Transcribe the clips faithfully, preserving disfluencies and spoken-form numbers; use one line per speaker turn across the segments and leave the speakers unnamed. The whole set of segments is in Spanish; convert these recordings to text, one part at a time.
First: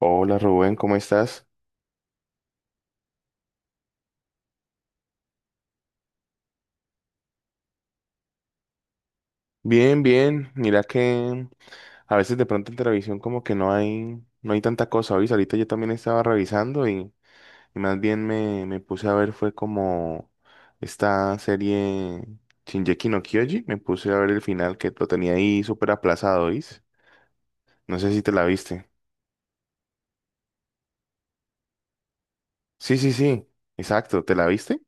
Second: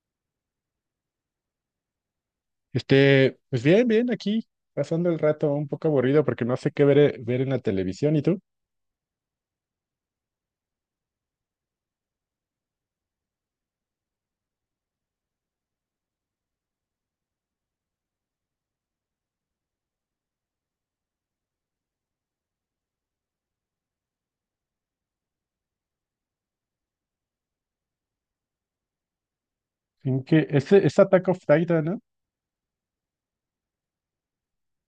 Hola Rubén, ¿cómo estás?
Este, pues bien, bien, aquí, pasando el rato un poco aburrido porque no sé qué ver, ver en la televisión. ¿Y tú?
Bien, bien. Mira que a veces de pronto en televisión como que no hay, no hay tanta cosa. ¿Oís? Ahorita yo también estaba revisando y, y más bien me, me puse a ver fue como esta serie Shingeki no Kyoji. Me puse a ver el final que lo tenía ahí súper aplazado, ¿oís? No sé si te la viste.
¿En qué? Este, es Attack of Titan, ¿no?
Sí, sí, sí. Exacto, ¿te la viste?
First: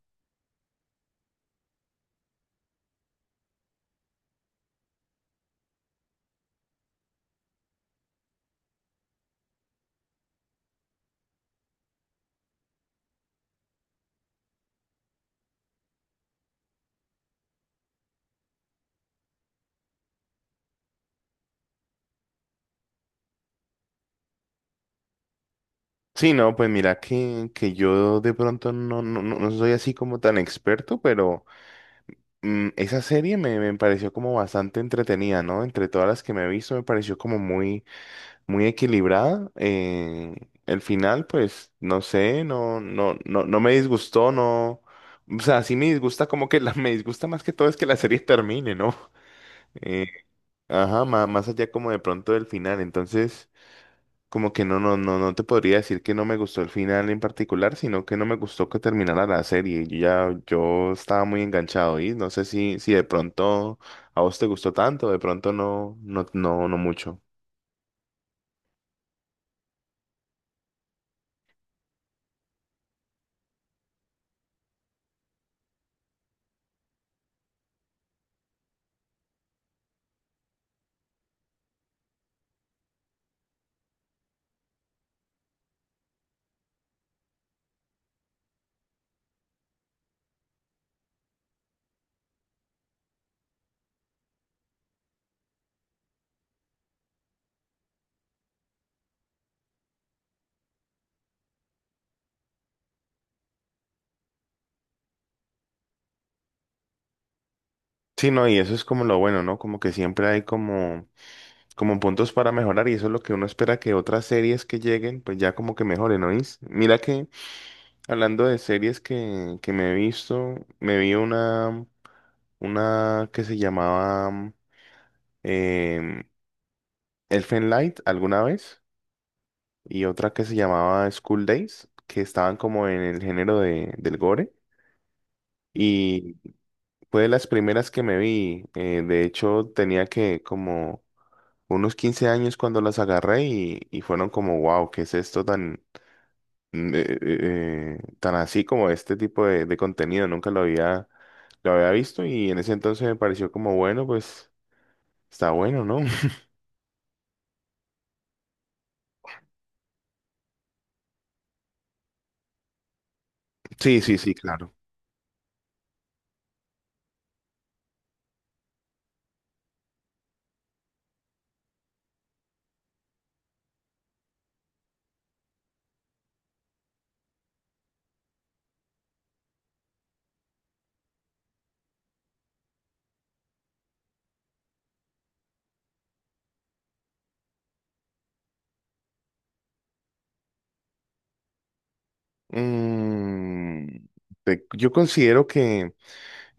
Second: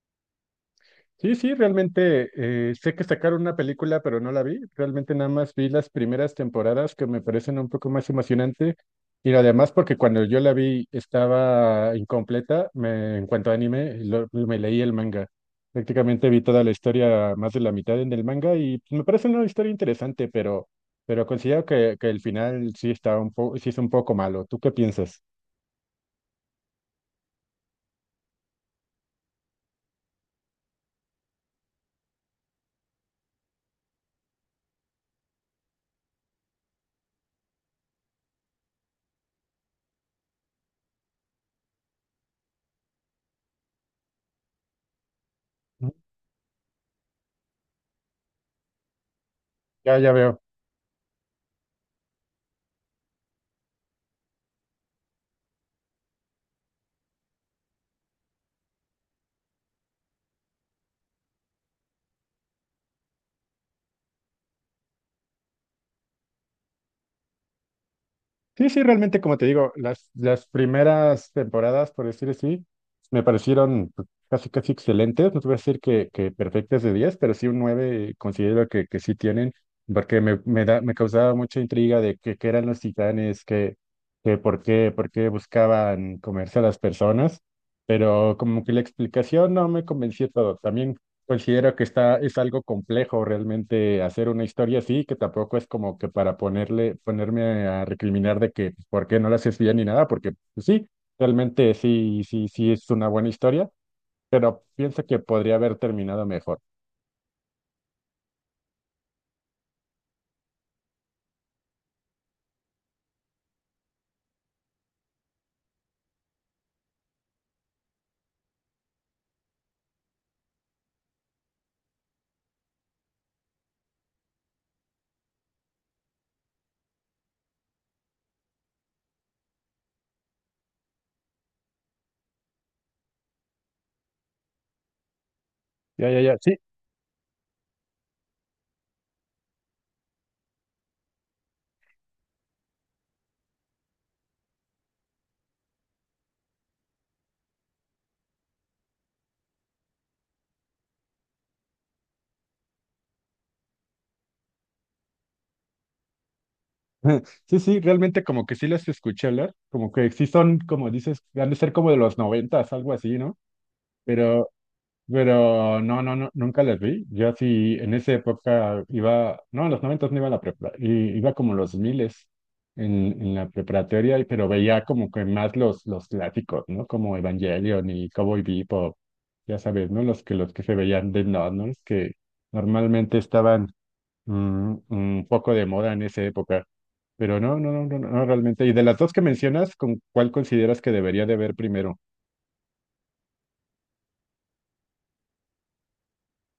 Sí, sí, realmente eh, sé que sacaron una película, pero no la vi. Realmente nada más vi las primeras temporadas que me parecen un poco más emocionante. Y además porque cuando yo la vi estaba incompleta, me, en cuanto a anime, lo- me leí el manga. Prácticamente vi toda la historia, más de la mitad en el manga, y me parece una historia interesante, pero, pero considero que, que el final sí está un poco, sí es un poco malo. ¿Tú qué piensas?
Sí, no, pues mira que, que yo de pronto no, no, no no soy así como tan experto, pero... Mm, esa serie me, me pareció como bastante entretenida, ¿no? Entre todas las que me he visto, me pareció como muy, muy equilibrada. Eh, el final, pues, no sé, no, no, no, no me disgustó, no. O sea, sí me
Ujú.
disgusta como que la, me disgusta más que todo es que la serie termine, ¿no?
Ya,
Eh,
ya veo.
ajá, ma- más, allá como de pronto del final. Entonces, como que no, no, no, no te podría decir que no me gustó el final en particular, sino que no me gustó que terminara la serie. Yo ya, yo estaba muy enganchado y no sé si, si de pronto a vos te gustó tanto, de pronto no, no, no, no mucho.
Sí, sí, realmente, como te digo, las, las primeras temporadas, por decir así, me parecieron pues, casi, casi excelentes. No te voy a decir que, que perfectas de diez, pero sí un nueve considero que, que sí tienen, porque me, me, da, me causaba mucha intriga de que, qué eran los titanes, que, que por qué, por qué buscaban comerse a las personas, pero como que la explicación no me convenció todo. También considero que está, es algo complejo realmente hacer una historia así, que tampoco es como que para ponerle, ponerme a recriminar de que pues, por qué no la haces bien ni nada, porque pues, sí, realmente sí, sí, sí es una buena historia, pero pienso que podría haber terminado mejor.
Sí, no, y eso es como lo bueno, ¿no? Como que siempre hay como, como puntos para mejorar y eso es lo que uno espera que otras series que lleguen, pues ya como que mejoren, ¿no? ¿Oís? Mira que hablando de series que, que me he visto, me vi una, una que se llamaba em, Elfen Light alguna vez y otra que se llamaba School Days, que estaban como en el género de, del gore.
Ya, ya,
Y
ya, sí.
fue de las primeras que me vi. eh, de hecho, tenía que como unos quince años cuando las agarré y, y fueron como, wow, ¿qué es esto tan, mm, eh, eh, eh, tan así como este tipo de, de contenido? Nunca lo había, Lo había visto y en ese entonces me pareció como, bueno, pues está bueno, ¿no?
Sí, sí, realmente como que sí las escuché hablar, como que sí son, como dices, han de ser como de los noventas, algo así, ¿no?
Sí, sí, sí,
pero
claro.
Pero no, no, no, nunca las vi. Yo sí, en esa época iba, no, en los noventas no iba a la prepa, i- iba como los miles en, en la preparatoria, y- pero veía como que más los, los clásicos, ¿no? Como Evangelion y Cowboy Bebop, ya sabes, ¿no? Los que, los que se veían de no, ¿no? Los que normalmente estaban mm, un poco de moda en esa época. Pero no, no, no, no, no, realmente. Y de las dos que mencionas, ¿con cuál consideras que debería de ver primero?
Mm, te- yo considero que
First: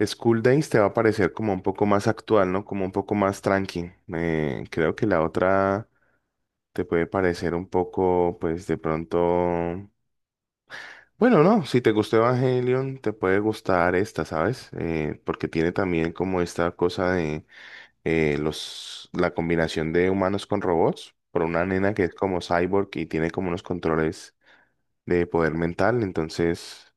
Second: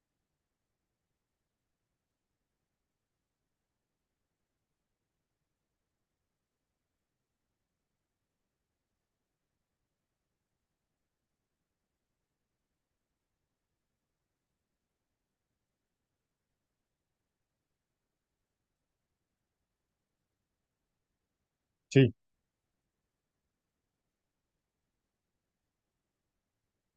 School Days te va a parecer como un poco más actual, ¿no? Como un poco más tranqui. Eh, creo que la otra te puede parecer un poco, pues de pronto... Bueno, no, si te gustó Evangelion, te puede gustar esta, ¿sabes? Eh, porque tiene también como esta cosa de eh, los, la combinación de humanos con robots, por una nena que
Sí,
es como cyborg y tiene como unos controles de poder mental, entonces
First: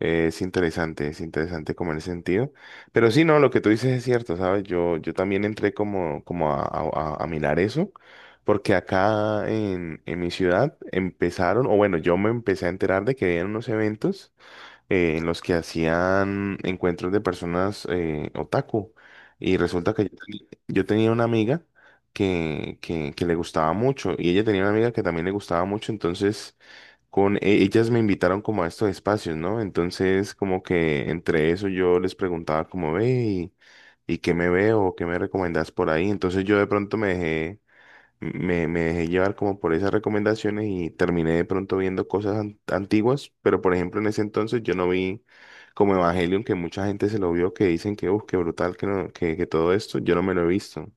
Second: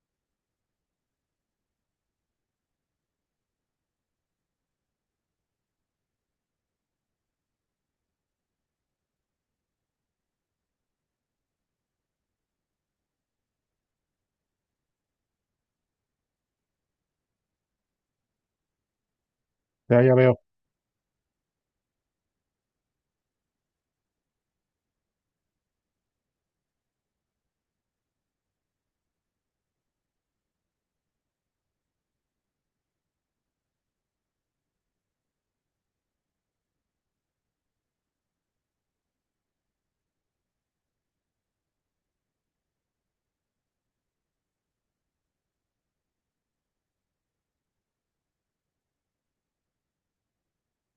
eh, es interesante, es interesante como en ese sentido. Pero sí, no, lo que tú dices es cierto, ¿sabes? Yo, yo también entré como, como a, a- a- a mirar eso, porque acá en, en mi ciudad empezaron, o bueno, yo me empecé a enterar de que habían unos eventos eh, en los que hacían encuentros de personas eh, otaku. Y resulta
ya,
que yo,
ya veo,
teni- yo tenía una amiga que, que, que le gustaba mucho, y ella tenía una amiga que también le gustaba mucho, entonces con e- ellas me invitaron como a estos espacios, ¿no? Entonces, como que entre eso yo les preguntaba como ve y, y qué me veo, qué me recomendás por ahí. Entonces yo de pronto me dejé, me, me dejé llevar como por esas recomendaciones y terminé de pronto viendo cosas an- antiguas, pero por ejemplo en ese entonces yo no vi como Evangelion, que mucha gente se lo vio, que dicen que, uff, qué brutal, que, no- que, que todo esto, yo no me lo he visto.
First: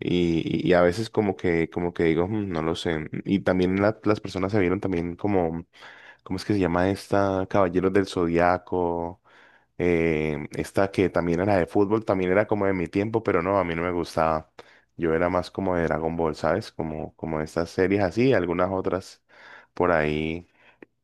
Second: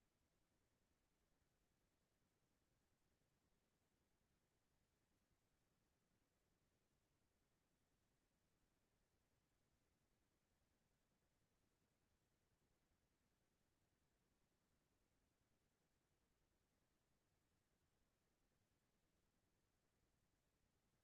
Y, y y a veces como que, como que digo, "Mm, no lo sé". Y también la- las personas se vieron también como, ¿cómo es que se llama esta? Caballeros del Zodiaco. Eh, esta que también era de fútbol, también era como de mi tiempo, pero no, a mí no me gustaba. Yo era más como de Dragon Ball, ¿sabes? Como, como estas series así, algunas otras por ahí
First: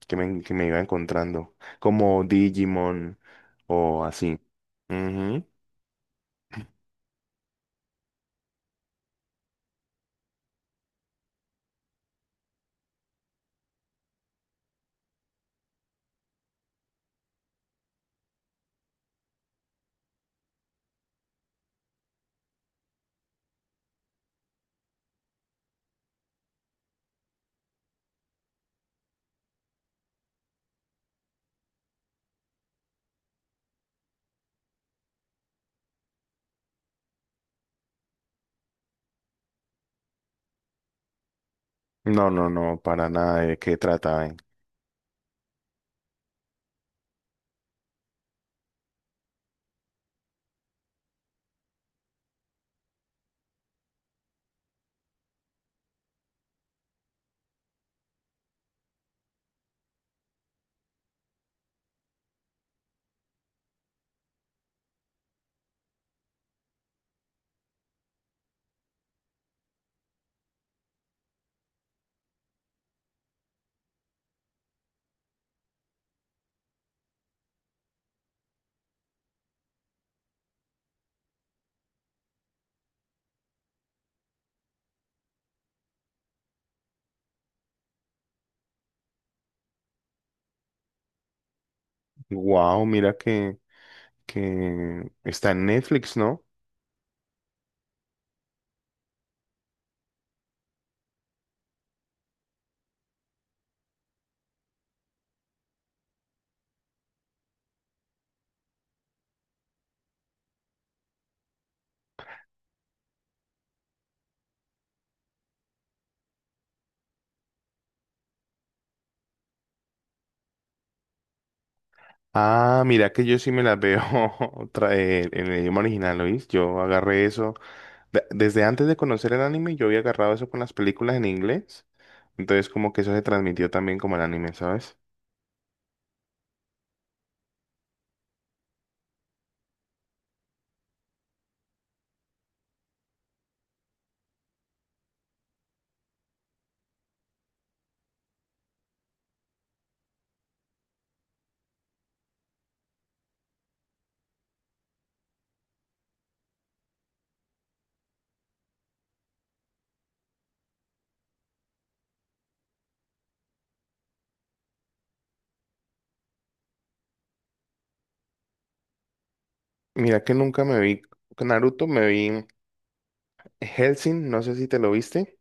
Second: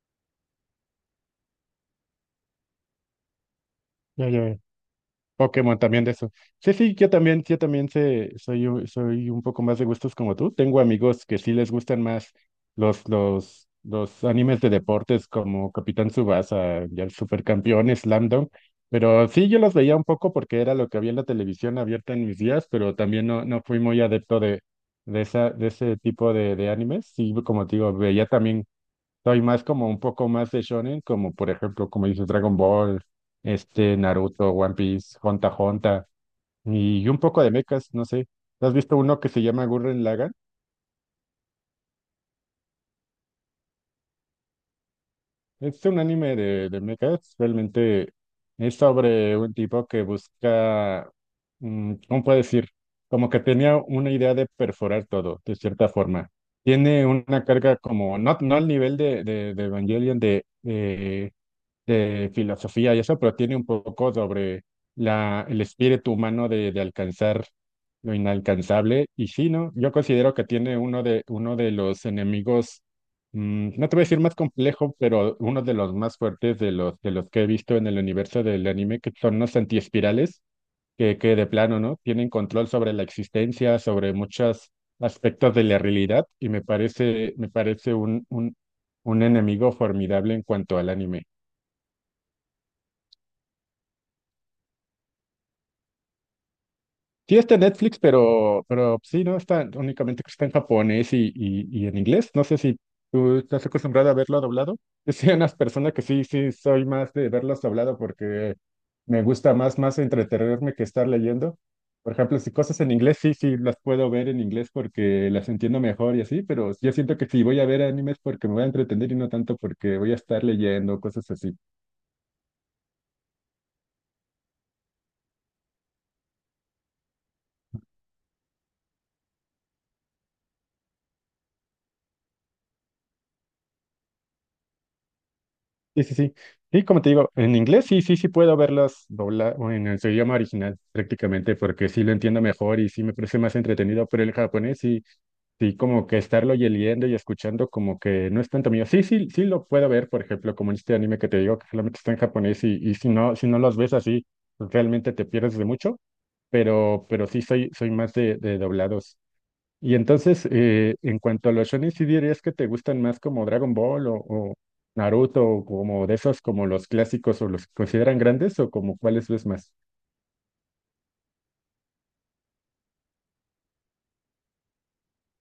que me, que me iba encontrando, como Digimon o
ya,
así.
ya veo.
Ujú.
Pokémon también de eso. Sí, sí, yo también, yo también sé, soy, un- soy un poco más de gustos como tú. Tengo amigos que sí les gustan más los, los, los animes de deportes como Capitán Tsubasa y el Supercampeón, Slam Dunk. Pero sí, yo los veía un poco porque era lo que había en la televisión abierta en mis días, pero también no, no fui muy adepto de, de esa, de ese tipo de, de animes. Sí, como te digo, veía también soy más como un poco más de shonen, como por ejemplo, como dices, Dragon Ball, este, Naruto, One Piece, Honta Honta, y un poco de mechas, no sé. ¿Has visto uno que se llama Gurren Lagann?
No, no, no, para nada. ¿De qué trata?
Es un anime de, de mechas, realmente es sobre un tipo que busca, mm, ¿cómo puedo decir? Como que tenía una idea de perforar todo, de cierta forma. Tiene una carga como, no, no al nivel de, de, de Evangelion, de, eh, de filosofía y eso, pero tiene un poco sobre la, el espíritu humano de, de alcanzar lo inalcanzable. Y sí, ¿no? Yo considero que tiene uno de, uno de los enemigos, mm, no te voy a decir más complejo, pero uno de los más fuertes de los, de los que he visto en el universo del anime, que son los antiespirales, que, que de plano, ¿no? Tienen control sobre la existencia, sobre muchos aspectos de la realidad, y me parece, me parece un, un, un enemigo formidable en cuanto al anime.
Wow, mira que, que está en Netflix, ¿no?
Sí, está en Netflix, pero, pero sí, ¿no? Está únicamente que está en japonés y, y, y en inglés. No sé si tú estás acostumbrado a verlo doblado. Yo soy una persona que sí, sí, soy más de verlos doblado porque me gusta más, más entretenerme que estar leyendo. Por ejemplo, si cosas en inglés, sí, sí, las puedo ver en inglés porque las entiendo mejor y así, pero yo siento que si voy a ver animes porque me voy a entretener y no tanto porque voy a estar leyendo, cosas así.
Ah, mira que yo sí me las veo otra- eh, en el idioma original, ¿oís? Yo agarré eso. de- desde antes de conocer el anime, yo había agarrado eso con las películas en inglés. Entonces, como que eso se transmitió también como el anime, ¿sabes?
Sí, sí, sí. Sí, como te digo, en inglés sí, sí, sí puedo verlas dobladas en el- su idioma original prácticamente porque sí lo entiendo mejor y sí me parece más entretenido, pero el japonés sí, sí como que estarlo y leyendo y escuchando como que no es tanto mío. Sí, sí, sí lo puedo ver, por ejemplo, como en este anime que te digo que solamente está en japonés y, y si no, si no los ves así, pues realmente te pierdes de mucho, pero, pero sí soy, soy más de, de doblados. Y entonces, eh, en cuanto a los shonen, ¿sí dirías que te gustan más como Dragon Ball o, o Naruto o como de esos como los clásicos o los que consideran grandes o como cuáles ves más?
Mira que nunca me vi con Naruto, me vi Hellsing, no sé si te lo viste.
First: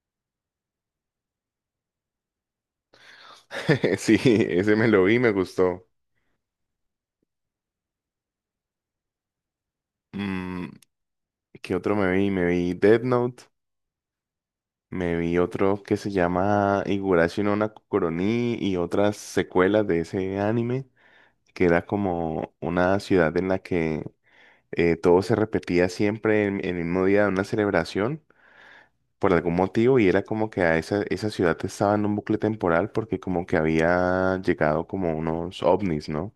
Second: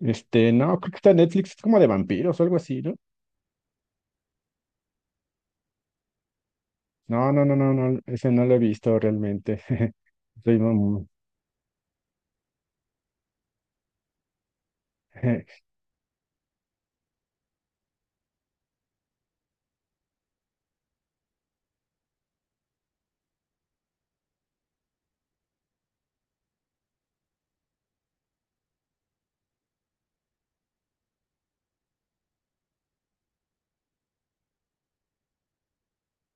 Este, no, creo que está en Netflix, es como de vampiros o algo así, ¿no?
Sí, ese me lo vi, me gustó.
No, no, no, no, no, ese no lo he visto realmente. Soy
Mm,
muy-
¿qué otro me vi? Me vi Death Note. Me vi otro que se llama Higurashi no Nakoroni y otras secuelas de ese anime. Que era como una ciudad en la que eh, todo se repetía siempre en, en el mismo día de una celebración por algún motivo y era como que a esa, esa ciudad estaba en un bucle temporal porque como que había llegado como unos ovnis, ¿no?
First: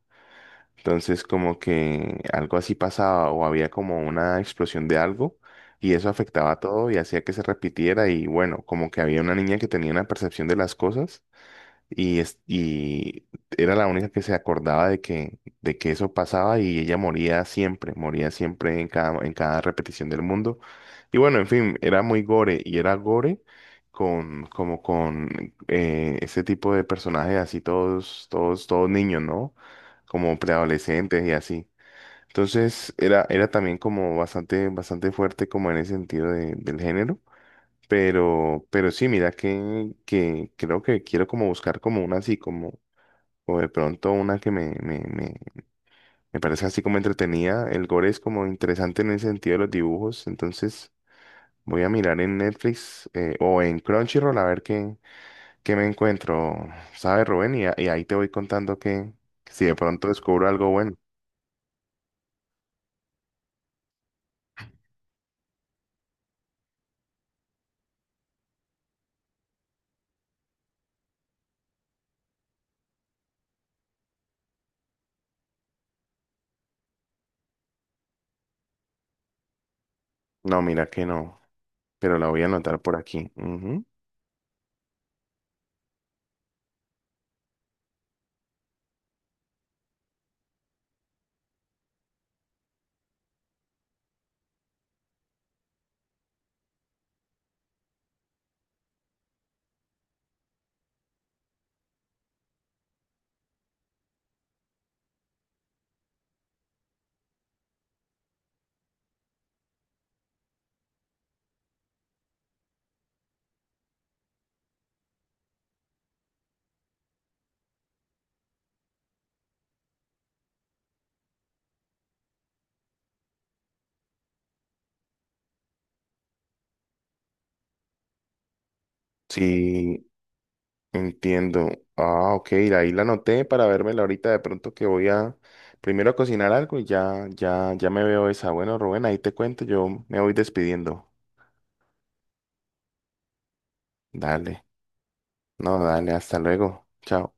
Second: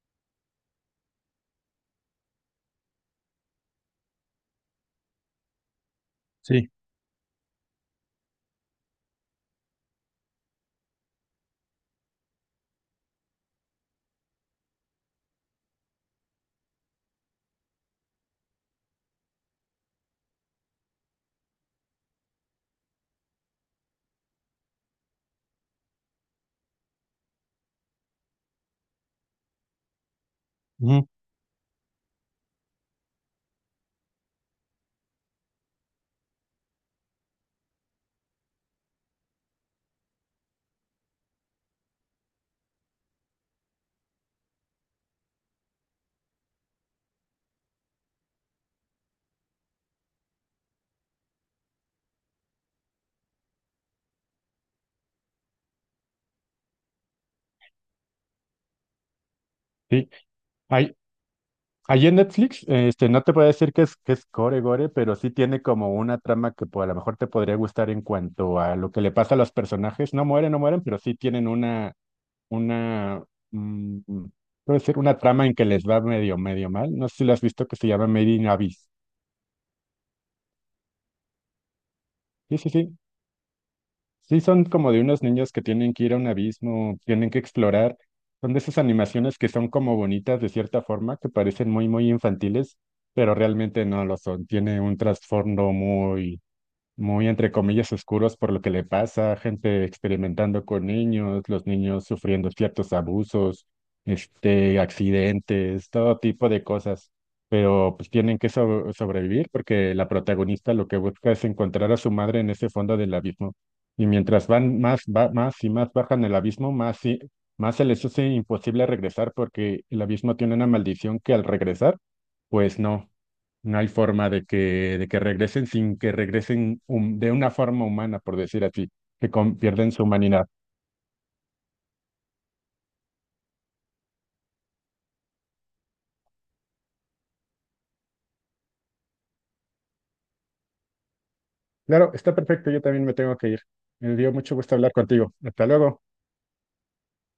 Entonces como que algo así pasaba o había como una explosión de algo y eso afectaba a
Sí,
todo y hacía que se repitiera y bueno, como que había una niña que tenía una percepción de las cosas y, es- y era la única que se acordaba de que, de que eso pasaba y ella moría siempre, moría siempre en cada, en cada repetición del mundo. Y bueno, en fin, era muy gore y era gore con, como con eh, ese tipo de personajes así todos, todos, todos niños, ¿no? Como
ujú,
preadolescentes y así. Entonces era, era también como bastante, bastante fuerte como en ese sentido de- del género. Pero, pero sí, mira que, que creo que quiero como buscar como una así, como, o de pronto una que me, me, me me parece así como entretenida. El gore es como interesante en el sentido de los dibujos, entonces voy a mirar en Netflix eh, o en Crunchyroll a ver qué, qué me encuentro, ¿sabes, Rubén? Y, a- y ahí te voy contando que si de pronto
sí.
descubro algo
Hay,
bueno.
allí en Netflix, este, no te voy a decir que es, que es gore gore, pero sí tiene como una trama que pues, a lo mejor te podría gustar en cuanto a lo que le pasa a los personajes. No mueren, no mueren, pero sí tienen una, una, mm, puedo decir, una trama en que les va medio, medio mal. No sé si lo has visto que se llama Made in Abyss.
No, mira que no, pero la voy a
Sí, sí,
anotar por
sí.
aquí. Ujú.
Sí, son como de unos niños que tienen que ir a un abismo, tienen que explorar. Son de esas animaciones que son como bonitas de cierta forma, que parecen muy, muy infantiles pero realmente no lo son. Tiene un trasfondo muy muy entre comillas oscuros por lo que le pasa, gente experimentando con niños, los niños sufriendo ciertos abusos, este, accidentes, todo tipo de cosas. Pero pues tienen que so- sobrevivir porque la protagonista lo que busca es encontrar a su madre en ese fondo del abismo. Y mientras van más, va, más y más bajan el abismo, más, y, más se les hace imposible regresar porque el abismo tiene una maldición que al regresar, pues no. No hay forma de que, de que regresen sin que regresen hum- de una forma humana, por decir así, que con- pierden su
Sí,
humanidad.
entiendo. Ah, ok, ahí la anoté para vérmela ahorita de pronto que voy a primero a cocinar algo y ya, ya, ya me veo esa. Bueno, Rubén, ahí te cuento, yo me voy despidiendo.
Claro, está perfecto, yo también me tengo que ir. Me dio mucho
Dale,
gusto hablar contigo. Hasta
no,
luego.
dale, hasta luego. Chao.